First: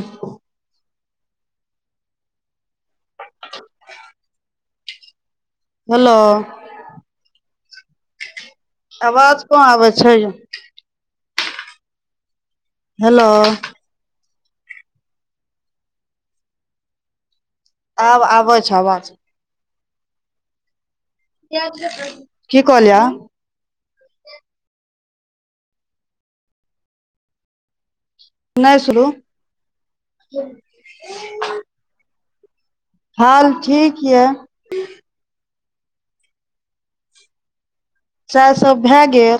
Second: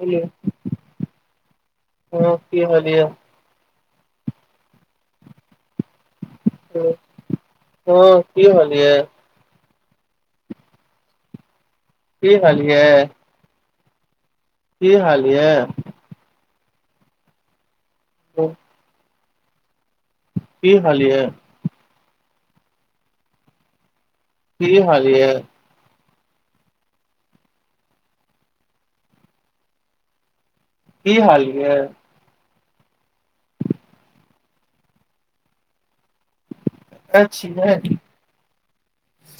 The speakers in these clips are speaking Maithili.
हेलो हाँ की हाल ये [inaudible] हलो हाँ की हाल यै आवाज कम आबै छै की हाल यै हेलो की हाल यै आब आबै की छै आवाज की हाल यै की कहलियै की हाल यै नहि सुुरू की हाल यै हाल ठीक यै कत छिय चाय सब भए गेल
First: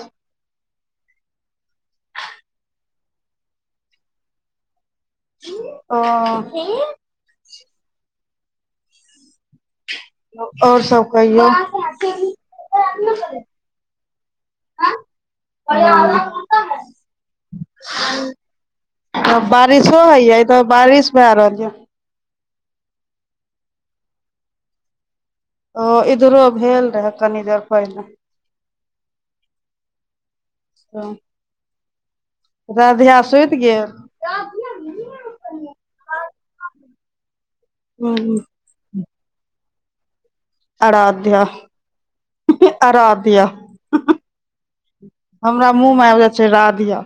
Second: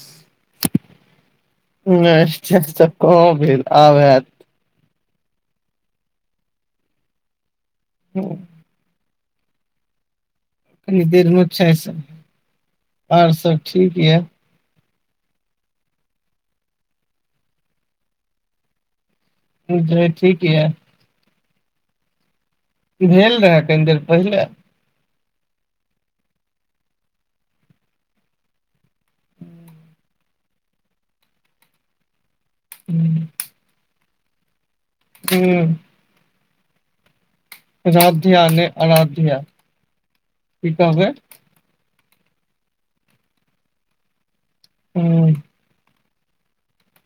नहि चाय सब कहाँ भेल आब हैत ओ [unintelligible] हुँ ओर सब देर मे कहियौ छै सब आर सब ठीक यै [unintelligible] बारिशो होये ठीक एत यै बारिश भै रहल ये भेल रहै कनि देर पहिले ओ इधरो भेल रहे कनी देर पहिने हूं राध्या सुत गेल हूँ हूँ राधिया नै अराध्या की कहबै अराध्या हँह अराध्या हुँह हूं - हमरा मुँह मे आइब जाइ छै राधिया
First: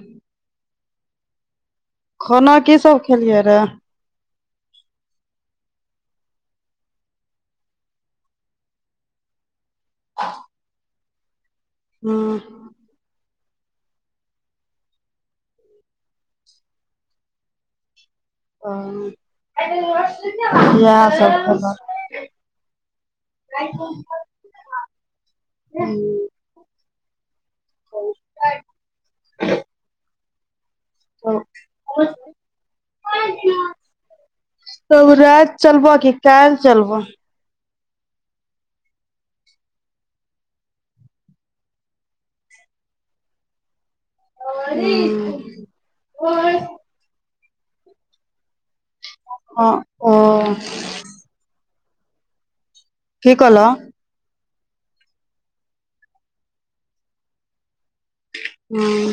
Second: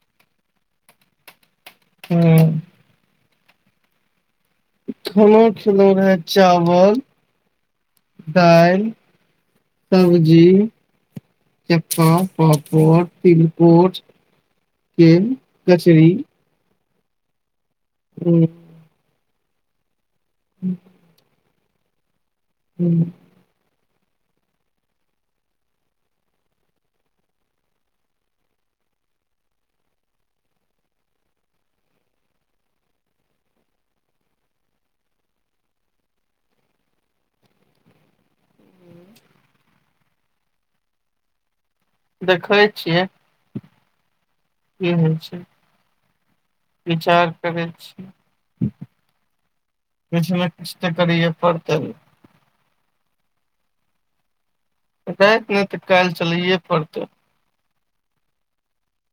हूं खाना की सब खेलियै रेय खाना खेलो रहै चावल दाइल सब्जी चप्पा हूँ पापड़ तिलकोर केे कचरी हूँ ओ [inaudible] [inaudible] इएह सब खैलौ हुँ हुँ ओ तब रात चलबऽ की कालिह चलबऽ देखै छियै की होइ छै विचार करै छियै ह किछ ने ओ किछ तऽ करियए पड़तै की कहलह रात नहि तऽ काल्हि चलैए पड़तै हुँ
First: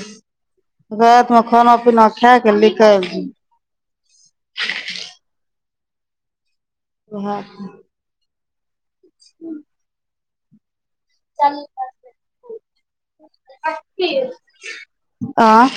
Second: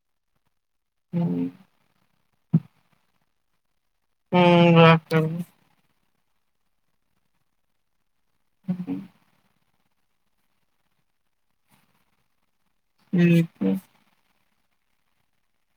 रात मे उम्म खाना पीना खायके निकाल - हूँ उहे करबै उहे [inaudible] [unintelligible] च उम्म [inaudible] आ